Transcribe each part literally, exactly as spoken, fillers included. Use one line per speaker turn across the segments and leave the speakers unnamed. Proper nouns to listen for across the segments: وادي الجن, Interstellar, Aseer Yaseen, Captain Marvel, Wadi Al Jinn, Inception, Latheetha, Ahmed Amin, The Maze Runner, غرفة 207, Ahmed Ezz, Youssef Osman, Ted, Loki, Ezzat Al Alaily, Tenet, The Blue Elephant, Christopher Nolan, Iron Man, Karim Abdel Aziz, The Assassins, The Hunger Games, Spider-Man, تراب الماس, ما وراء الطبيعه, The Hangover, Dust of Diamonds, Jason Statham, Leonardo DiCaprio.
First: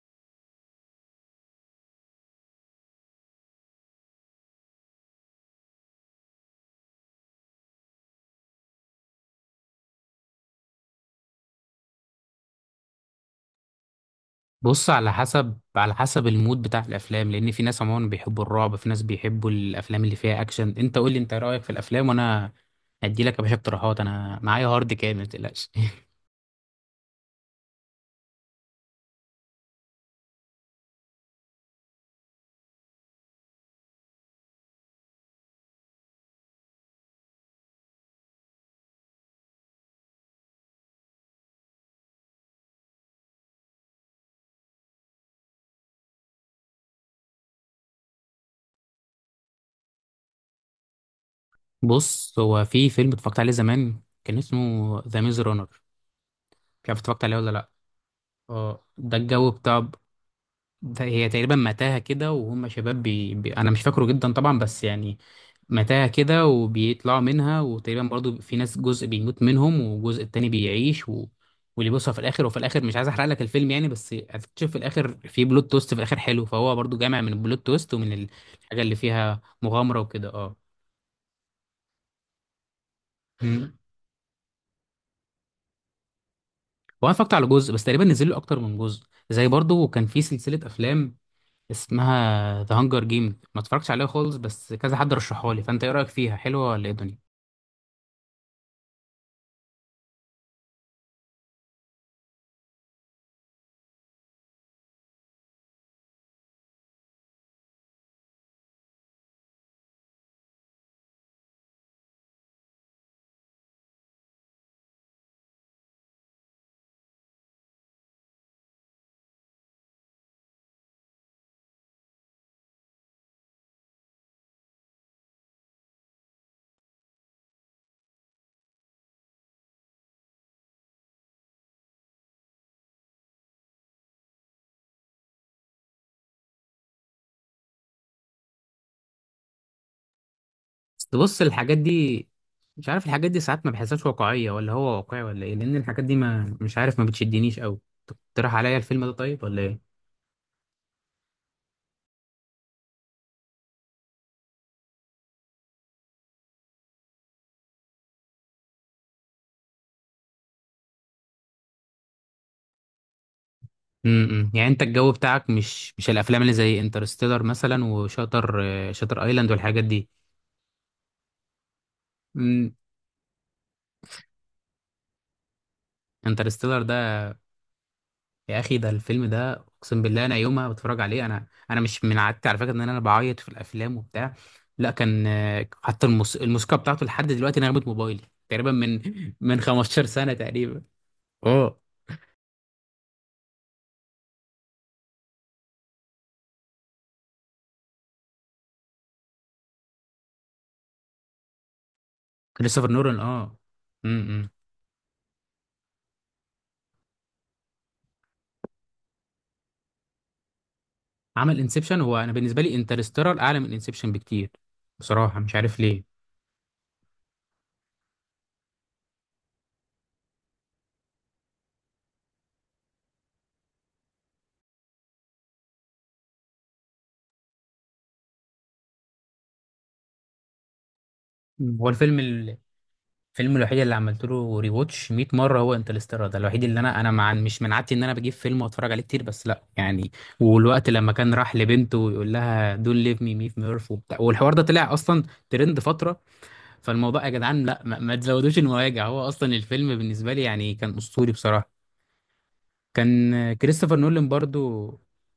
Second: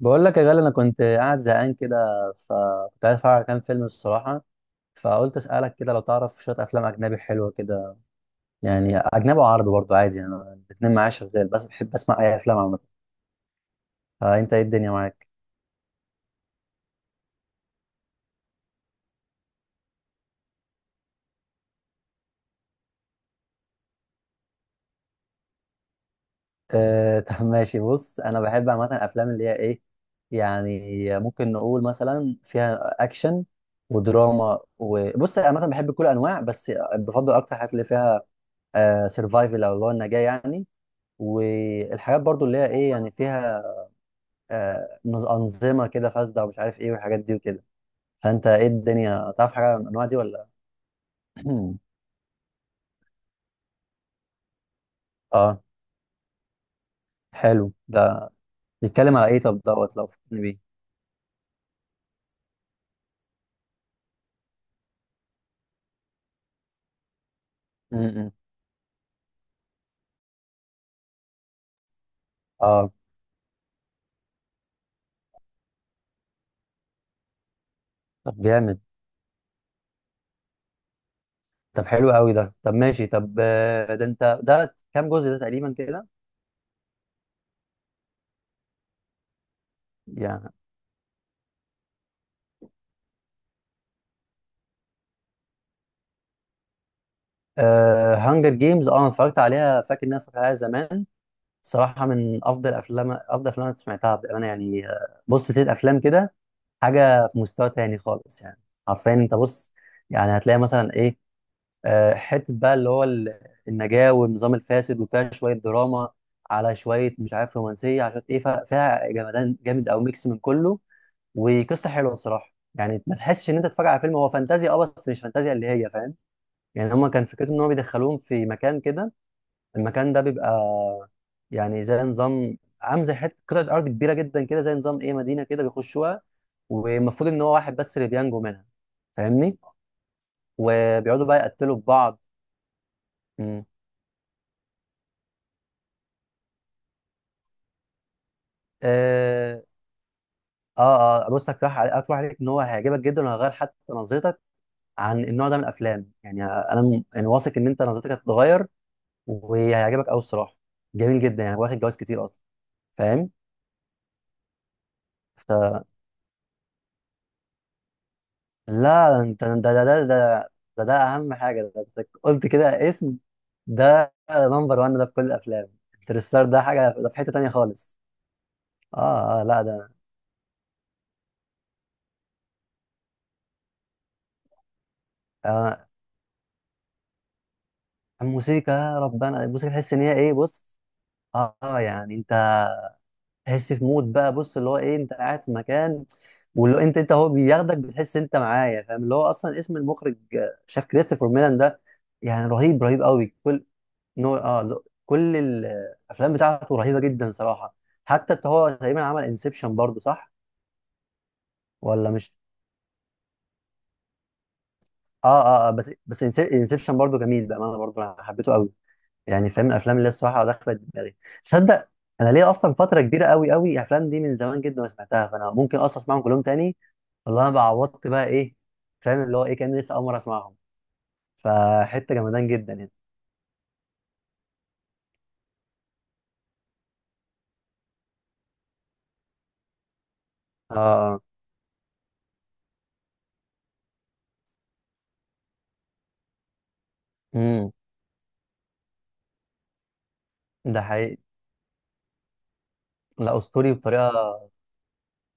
بقول لك يا غالي، انا كنت قاعد زهقان كده. فكنت عايز اتفرج على كام فيلم الصراحه، فقلت اسالك كده لو تعرف شويه افلام اجنبي حلوه كده. يعني اجنبي وعربي برضه عادي، يعني أنا الاتنين معايا شغال، بس بحب اسمع اي افلام عامه. فانت ايه
بص،
الدنيا
على
معاك؟
حسب على حسب المود بتاع الافلام. لان في ناس عموما بيحبوا الرعب، في ناس بيحبوا الافلام اللي فيها اكشن. انت قول لي انت رايك في الافلام وانا هدي لك يا باشا اقتراحات. انا معايا هارد كامل ما تقلقش.
أه طب ماشي، بص انا بحب عامه الافلام اللي هي ايه، يعني ممكن نقول مثلا فيها اكشن ودراما. وبص انا عامه بحب كل انواع، بس بفضل اكتر الحاجات اللي فيها سرفايفل، او اللي هو النجاه يعني. والحاجات برضو اللي هي ايه، يعني فيها آه، نظ- انظمه كده فاسده ومش عارف ايه، والحاجات دي وكده. فانت ايه الدنيا، تعرف حاجه عن الانواع دي ولا؟
بص، هو في فيلم اتفرجت عليه زمان كان اسمه ذا ميز
اه،
رانر. مش عارف اتفرجت عليه ولا لا.
حلو ده.
اه ده
بيتكلم على ايه؟
الجو
طب
بتاع.
دوت لو فكرني بيه.
ده هي تقريبا متاهه كده، وهم شباب بي... بي... انا مش فاكره جدا طبعا بس يعني متاهة كده، وبيطلعوا منها، وتقريبا
م-م.
برضو في ناس جزء بيموت منهم والجزء التاني بيعيش و... واللي بيوصل في الاخر. وفي الاخر
اه
مش عايز احرق لك الفيلم يعني، بس هتكتشف في الاخر في بلوت تويست في الاخر حلو. فهو برضو جامع من البلوت تويست ومن ال-
طب جامد.
الحاجة اللي فيها مغامرة وكده، اه.
طب حلو قوي ده، طب ماشي، طب
مم.
آه، ده انت ده كام جزء ده تقريبا كده؟
وانا اتفرجت على جزء بس، تقريبا نزل له اكتر من جزء. زي برضو كان في
يعني
سلسلة افلام اسمها ذا هانجر جيم، ما اتفرجتش عليها خالص بس كذا حد رشحها لي. فانت ايه رايك فيها؟ حلوة ولا ايه الدنيا؟
آه هانجر جيمز، اه انا اتفرجت عليها، فاكر ان انا اتفرجت عليها زمان. صراحه من افضل افلام، افضل افلام انا سمعتها بامانه يعني. آه، بص ست افلام كده، حاجه في مستوى تاني خالص يعني. حرفيا انت بص، يعني هتلاقي مثلا ايه، آه، حته بقى اللي هو ال- النجاه والنظام الفاسد، وفيها شويه دراما، على شويه مش عارف رومانسيه، عشان ايه ف- فيها جمدان جامد، او ميكس من كله. وقصه حلوه الصراحه، يعني ما تحسش ان انت تتفرج على فيلم. هو فانتازيا اه، بس مش فانتازيا اللي هي، فاهم؟ يعني هما كان فكرته ان هو بيدخلوهم في مكان كده. المكان ده بيبقى يعني زي نظام، عامل زي حته قطعه ارض كبيره جدا كده، زي نظام ايه، مدينه كده بيخشوها. والمفروض ان هو واحد بس اللي بينجو منها، فاهمني؟
بس
وبيقعدوا بقى
بص،
يقتلوا
الحاجات
في بعض.
دي مش عارف، الحاجات دي
مم.
ساعات ما بحسهاش واقعية، ولا هو واقعي ولا ايه؟ لان الحاجات دي ما مش عارف، ما بتشدنيش قوي. تقترح عليا الفيلم ده طيب
اه
ولا ايه؟
اه، آه، بص هقترح عليك، هقترح عليك ان هو هيعجبك جدا، وهيغير حتى نظرتك عن النوع ده من الافلام. يعني انا م- يعني واثق ان انت نظرتك هتتغير وهيعجبك قوي الصراحه. جميل جدا يعني، واخد جوايز كتير اصلا، فاهم؟
امم، يعني انت الجو بتاعك مش مش الافلام اللي زي انترستيلر مثلا، وشاتر
لا
شاتر
انت
ايلاند
ده
والحاجات
ده ده
دي؟
ده ده, ده اهم حاجه، ده أنت قلت
امم.
كده اسم. ده نمبر واحد ده في كل الافلام. انترستار ده
انترستيلر
حاجه، ده في
ده
حته تانية خالص.
يا اخي، ده الفيلم
اه اه
ده.
لا ده
اقسم بالله انا يوم ما بتفرج عليه، انا انا مش من عادتي على فكرة ان انا بعيط في الافلام وبتاع، لا. كان آه،
آه،
حتى الموس... الموسيقى بتاعته لحد دلوقتي نغمة موبايلي. تقريبا
الموسيقى، يا
من
ربنا
من
الموسيقى، تحس ان
خمستاشر
هي ايه،
سنة
بص.
تقريبا.
اه
اه،
آه، يعني انت تحس في مود بقى. بص اللي هو ايه، انت قاعد في مكان، واللي هو انت انت هو بياخدك، بتحس انت معايا، فاهم؟ اللي هو اصلا اسم المخرج آه، شاف كريستوفر ميلان ده، يعني رهيب،
كريستوفر
رهيب
نولان
قوي،
اه.
كل نو
امم.
اه ل- كل الافلام بتاعته رهيبه جدا صراحه. حتى إنت هو تقريبا عمل انسبشن برضو، صح
عمل انسبشن،
ولا
هو انا
مش؟
بالنسبه لي انترستيلر اعلى من انسبشن بكتير،
اه
بصراحه مش
اه, آه
عارف
بس
ليه.
بس انسبشن برضو جميل بامانه، برضو انا حبيته قوي يعني، فاهم؟ الافلام اللي الصراحه دخلت دماغي، تصدق انا ليه اصلا فتره كبيره قوي قوي، الافلام دي من زمان جدا ما سمعتها، فانا ممكن اصلا اسمعهم كلهم تاني. والله انا بقى عوضت بقى ايه، فاهم؟ اللي هو ايه، كان لسه اول مره اسمعهم،
مم. هو
فحته
الفيلم
جمدان
ال-
جدا يعني.
الفيلم الوحيد اللي عملت له ري واتش مئة مره هو انترستيلر. ده الوحيد اللي انا انا مع مش من عادتي ان انا بجيب فيلم واتفرج عليه كتير، بس لا يعني. والوقت لما
اه
كان راح لبنته ويقول لها دون ليف مي مي في ميرف وبتاع، والحوار ده طلع اصلا ترند فتره. فالموضوع يا جدعان
امم،
لا، ما, ما تزودوش المواجع. هو اصلا الفيلم بالنسبه لي يعني
ده
كان
حقيقي.
اسطوري بصراحه.
لا
كان
اسطوري
كريستوفر نولان
بطريقه.
برضو،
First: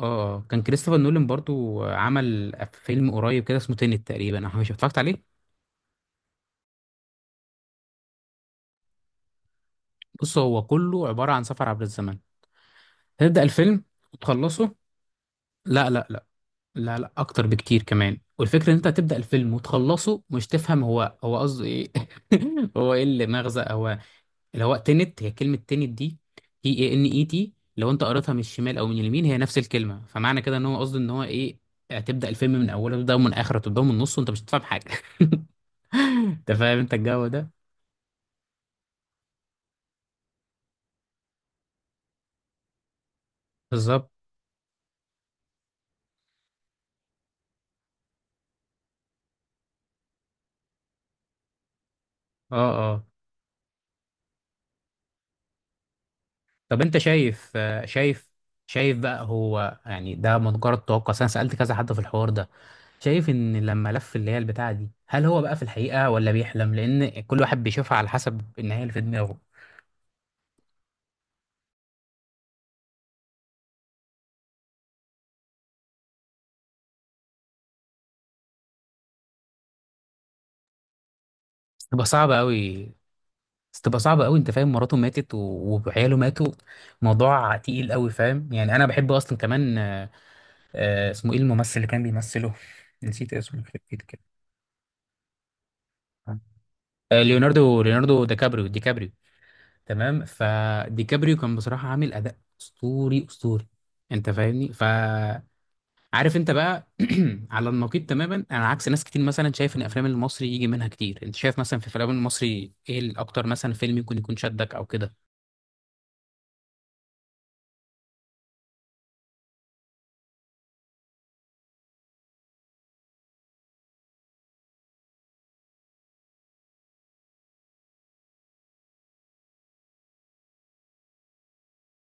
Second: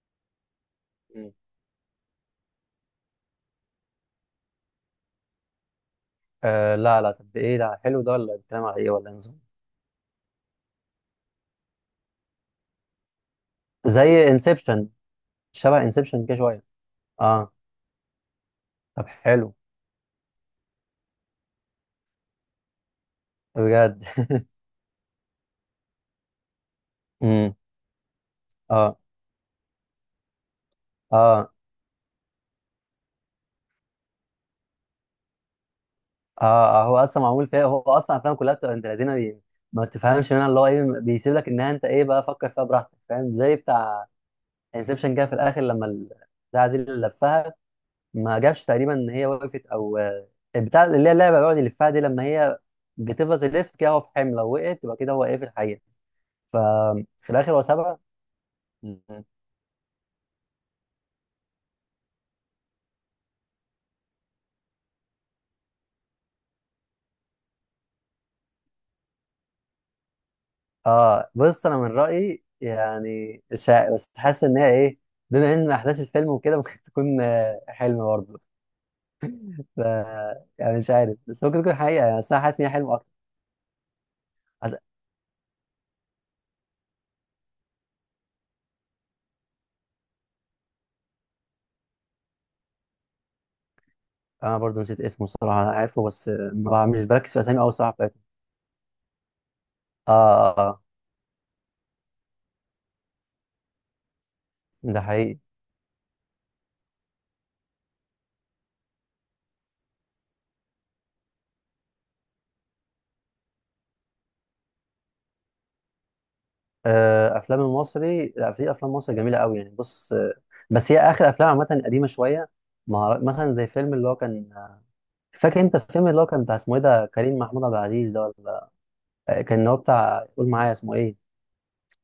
اه. كان كريستوفر نولان برضو عمل فيلم قريب كده اسمه تينت تقريبا، انا مش اتفرجت عليه.
آه لا لا، طب ايه ده، حلو ده ولا بيتكلم على ايه؟ ولا إيه نظام؟
بص، هو كله عبارة عن سفر عبر الزمن. تبدأ الفيلم
زي
وتخلصه،
انسبشن؟ شبه
لا لا
انسبشن
لا
كده شويه؟
لا لا اكتر
اه
بكتير كمان. والفكرة ان انت
طب
هتبدأ الفيلم
حلو،
وتخلصه مش تفهم هو هو قصده ايه. هو ايه اللي مغزى هو،
بجد.
اللي هو تنت. هي كلمة تنت دي تي اي ان اي تي،
امم.
لو انت قريتها من الشمال او
اه
من اليمين هي نفس الكلمة. فمعنى كده ان هو قصده ان هو
اه
ايه، هتبدأ الفيلم من اوله، تبدأ من اخره، تبدأ من النص، وانت مش هتفهم حاجة.
اه
انت فاهم
آه،
انت
هو اصلا
الجو
معمول
ده؟
فيها، هو اصلا افلام كلها بتبقى انت لذينه بي... ما تفهمش منها اللي هو ايه، بيسيب لك انها انت ايه بقى، فكر فيها براحتك، فاهم؟ زي بتاع
بالظبط.
انسبشن كده في الاخر، لما ال- بتاع دي اللي لفها، ما جابش تقريبا ان هي وقفت او آه، البتاع اللي هي اللعبه بيقعد يلفها دي، لما
اه
هي
اه.
بتفضل تلف كده، هو في حمل لو وقعت تبقى كده هو ايه في الحقيقه.
طب انت
ففي
شايف
الاخر هو
آه،
سابها.
شايف شايف
مم.
بقى، هو يعني ده مجرد توقع، أصل انا سألت كذا حد في الحوار ده. شايف ان لما لف اللي هي البتاعة دي، هل هو بقى في الحقيقة ولا بيحلم؟ لان كل واحد بيشوفها على حسب النهاية اللي في دماغه.
اه بص انا من رايي يعني، شا... بس حاسس ان هي ايه، بما ان احداث الفيلم وكده ممكن تكون آه، حلم برضه، ف... يعني مش عارف، بس ممكن تكون
تبقى
حقيقه يعني، بس
صعبة
انا حاسس ان هي
قوي.
حلم اكتر.
بس تبقى صعبة قوي، انت فاهم
هت-
مراته ماتت و- وعياله ماتوا. موضوع تقيل قوي، فاهم يعني. انا بحب اصلا كمان آه، آه، اسمه ايه الممثل اللي كان بيمثله؟ نسيت اسمه، يخرب بيت كده.
انا برضه نسيت اسمه صراحه، انا عارفه بس آه، ما بع- مش
آه،
بركز في اسامي قوي
ليوناردو،
صراحه بتاعتهم.
ليوناردو ديكابريو ديكابريو.
اه
تمام،
اه آه،
فديكابريو كان بصراحة عامل أداء أسطوري أسطوري. أنت فاهمني،
ده حقيقي.
فعارف أنت بقى. على النقيض تماما، أنا عكس ناس كتير مثلا شايف إن أفلام المصري يجي منها كتير. أنت شايف مثلا في أفلام المصري إيه الأكتر؟ مثلا فيلم يكون يكون شدك أو كده.
آه افلام المصري، لا في افلام مصري جميله قوي يعني. بص آه، بس هي اخر افلام عامه قديمه شويه. ما أعرف- مثلا زي فيلم اللي هو كان، فاكر انت الفيلم اللي هو كان بتاع اسمه ايه ده، كريم محمود عبد العزيز ده، آه، كان هو بتاع، قول معايا اسمه ايه،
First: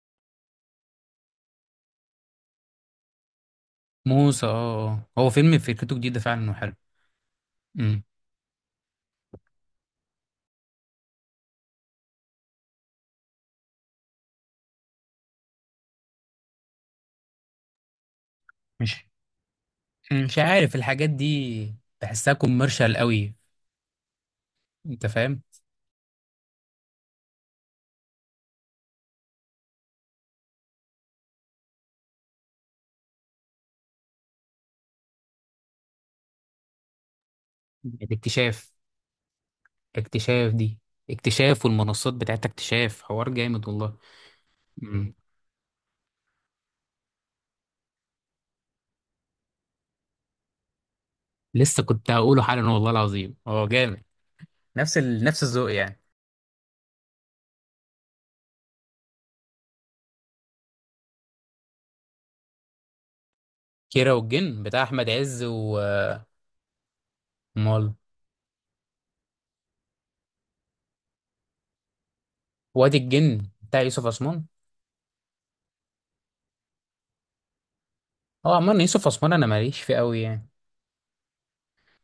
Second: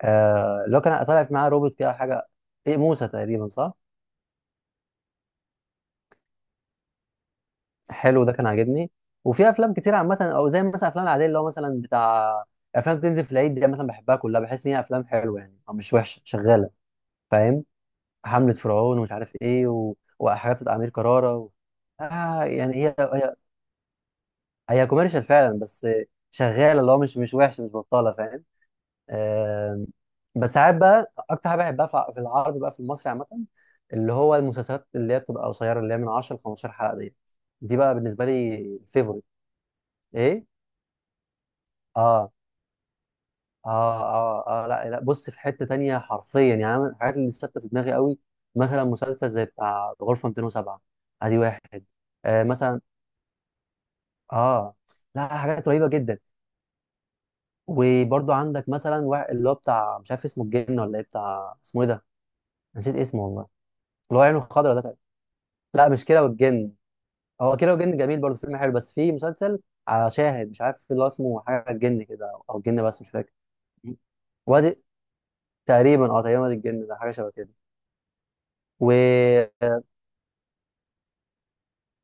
آه اللي هو كان طالع في معاه روبوت كده حاجه، ايه موسى تقريبا صح؟
موسى، اه اه، هو فيلم فكرته جديدة فعلا وحلو. امم.
حلو ده كان عاجبني. وفي افلام كتير عامه، او زي مثلا افلام العاديه اللي هو مثلا بتاع افلام بتنزل في العيد دي، مثلا بحبها كلها، بحس ان هي افلام حلوه يعني، او مش وحشه، شغاله، فاهم؟ حمله فرعون
مش
ومش عارف ايه و...
مش
وحاجات
عارف
بتاع امير
الحاجات
كرارة و...
دي، بحسها
آه يعني هي
كوميرشال قوي.
هي, هي
انت
كوميرشال
فاهم.
فعلا، بس شغاله، اللي هو مش مش وحشه، مش بطاله، فاهم؟ آم، بس ساعات بقى اكتر حاجه بحبها في في العربي بقى، في المصري عامه، اللي هو المسلسلات اللي هي بتبقى قصيره، اللي هي من عشر ل خمستاشر حلقه ديت. دي بقى بالنسبه
الاكتشاف،
لي فيفوريت. ايه؟
اكتشاف دي. اكتشاف والمنصات
اه
بتاعت اكتشاف حوار جامد والله.
اه اه اه لا لا،
امم.
بص في حته تانية حرفيا يعني. أنا من الحاجات اللي ثابته في دماغي قوي، مثلا مسلسل زي بتاع غرفه مئتين وسبعة، ادي
لسه
واحد.
كنت هقوله
آه
حالا،
مثلا
والله العظيم هو جامد.
اه،
نفس ال...
لا
نفس
حاجات
الذوق
رهيبه
يعني.
جدا. وبرضو عندك مثلا واحد اللي هو بتاع مش عارف اسمه الجن ولا ايه، بتاع اسمه ايه ده، نسيت اسمه والله،
كيرة
اللي هو عينه
والجن،
خضرا
بتاع
ده.
احمد عز و
لا مش كده والجن، هو كده
مال.
والجن جميل برضه، فيلم حلو، بس في مسلسل على شاهد مش عارف اللي هو اسمه حاجه الجن كده، او أو الجن،
وادي
بس مش فاكر.
الجن بتاع يوسف عثمان.
وادي تقريبا، اه تقريبا وادي الجن ده، حاجه شبه كده.
اه، عمال
و
يوسف عثمان انا ماليش فيه قوي يعني.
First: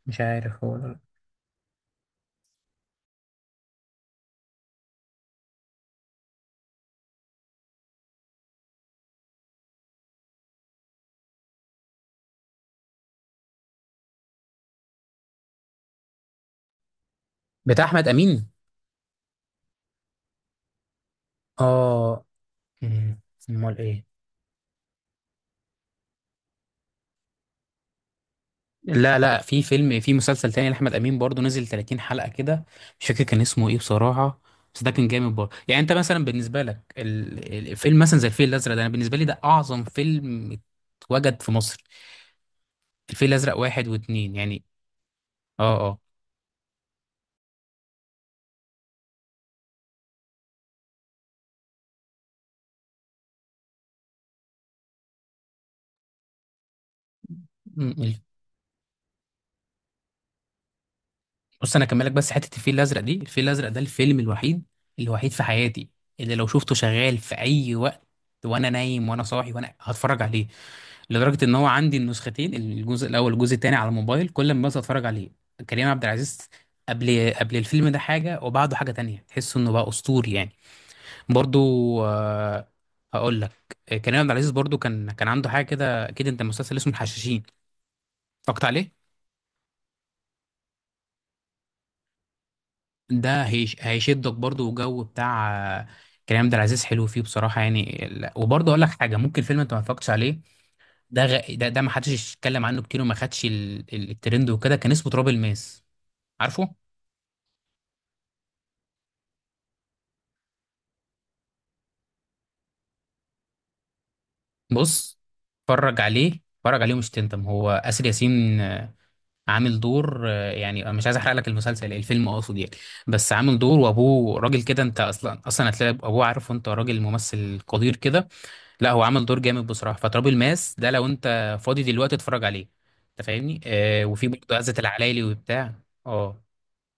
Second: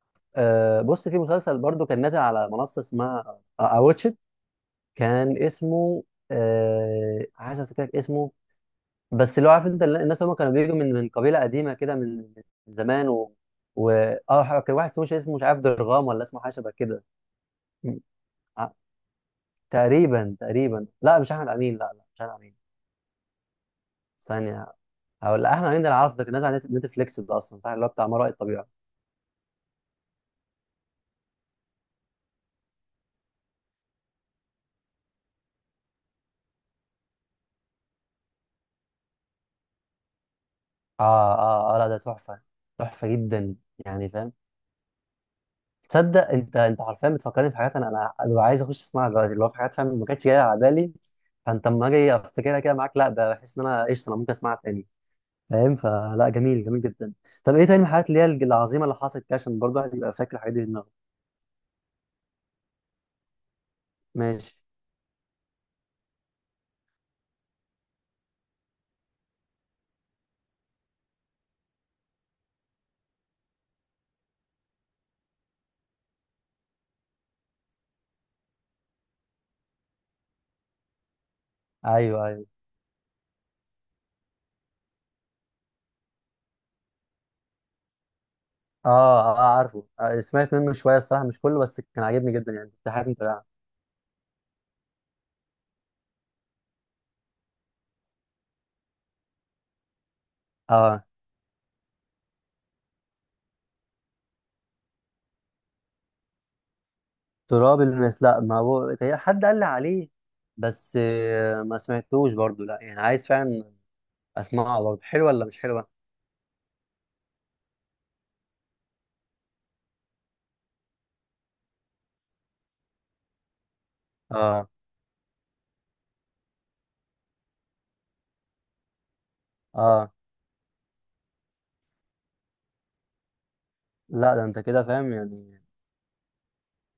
مش عارف هو
آه،
ولا لا.
بص في مسلسل برضو كان نازل على منصه اسمها اواتشت، كان اسمه آه، عايز افتكر اسمه، بس اللي هو عارف انت، الناس هم كانوا بيجوا من من قبيله قديمه كده، من من زمان و و اه كان واحد فيهم مش اسمه مش عارف درغام، ولا اسمه حاجه شبه كده.
بتاع احمد امين؟
تقريبا تقريبا، لا مش احمد امين، لا لا مش
اه.
احمد امين.
مم. امال ايه؟
ثانيه، هقول لا احمد امين ده العرض ده، كان نازل على نت- نتفليكس ده اصلا، فاهم اللي هو بتاع ما وراء الطبيعه.
لا لا، في فيلم، في مسلسل تاني لاحمد امين برضو نزل تلاتين حلقه كده، مش فاكر كان اسمه ايه بصراحه. بس ده كان جامد برضه يعني. انت مثلا بالنسبه لك ال- الفيلم مثلا زي الفيل الازرق ده، انا بالنسبه لي ده اعظم فيلم
اه
اتوجد في
اه اه
مصر.
لا ده تحفه، تحفه
الفيل
جدا
الازرق واحد
يعني فاهم.
واتنين يعني. اه اه.
تصدق انت، انت حرفيا بتفكرني في حاجات، انا انا ببقى عايز اخش اسمعها دلوقتي، اللي هو في حاجات فاهم ما كانتش جايه على بالي، فانت اما اجي افتكرها كده معاك، لا بحس ان انا قشطه، انا ممكن اسمعها تاني فاهم. فلا جميل، جميل جدا. طب ايه تاني من
مم.
الحاجات
ال-
اللي هي العظيمه اللي حصلت كده، عشان برضه الواحد يبقى فاكر الحاجات دي في دماغه.
بص، انا اكملك بس حته الفيل الازرق دي. الفيل الازرق ده الفيلم
ماشي.
الوحيد، الوحيد في حياتي، اللي لو شفته شغال في اي وقت، وانا نايم وانا صاحي، وانا هتفرج عليه. لدرجه ان هو عندي النسختين، الجزء الاول والجزء الثاني على الموبايل، كل ما بس اتفرج عليه. كريم عبد العزيز قبل قبل الفيلم ده حاجه وبعده حاجه تانية، تحس انه بقى اسطوري يعني. برضو،
ايوه، أيوه.
آه، هقول لك. كريم عبد العزيز برضو كان كان عنده حاجه كده. اكيد انت مسلسل اسمه الحشاشين اتفرجت عليه.
اه اه عارفه، آه، سمعت منه شويه الصراحه مش كله، بس كان عاجبني جدا يعني، كنت حابب
ده
متابعه.
هيش هيشدك برضو، والجو بتاع آه، كريم عبد العزيز حلو فيه بصراحه يعني. لا- وبرضو اقول لك حاجه، ممكن فيلم انت ما اتفرجتش عليه.
اه
ده غ... ده, ده ما حدش اتكلم عنه كتير، وما خدش ال... ال- الترند وكده، كان اسمه تراب الماس، عارفه؟
تراب الماس، لا ما هو تقريباً حد قال لي عليه، بس آه، ما سمعتوش برضو لا، يعني عايز فعلا اسمعه برضو.
بص،
حلوه ولا مش حلوه؟
اتفرج عليه اتفرج عليه ومش تندم. هو آسر ياسين آه، عامل دور، آه، يعني أنا مش عايز احرق لك المسلسل، الفيلم اقصد يعني، بس عامل دور وابوه راجل
اه
كده. انت اصلا اصلا هتلاقي ابوه عارف، وانت راجل ممثل قدير كده. لا هو عامل دور جامد بصراحه.
اه
فتراب الماس ده لو انت فاضي دلوقتي اتفرج عليه، انت فاهمني. آه، وفي
لا ده
برضه
انت
عزت
كده فاهم
العلايلي
يعني،
وبتاع. اه،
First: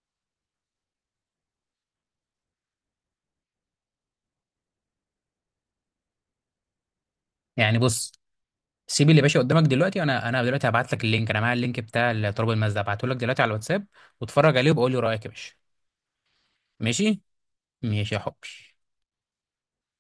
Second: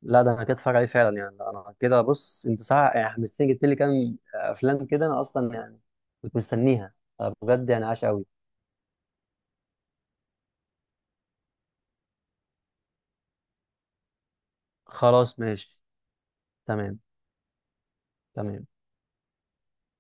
لا ده انا كده اتفرج عليه فعلا يعني، انا كده. بص انت صح يعني، حمستني، جبت لي كام افلام كده، انا اصلا يعني كنت مستنيها. آه، بجد
يعني
يعني عاش
بص،
قوي.
سيب اللي باشا قدامك دلوقتي. انا انا دلوقتي هبعت لك اللينك، انا معايا اللينك بتاع تراب الماس ده، هبعته لك دلوقتي على الواتساب. واتفرج عليه وبقول لي رايك يا
خلاص
باشا.
ماشي، تمام.
ماشي، ماشي يا حبي.
تمام.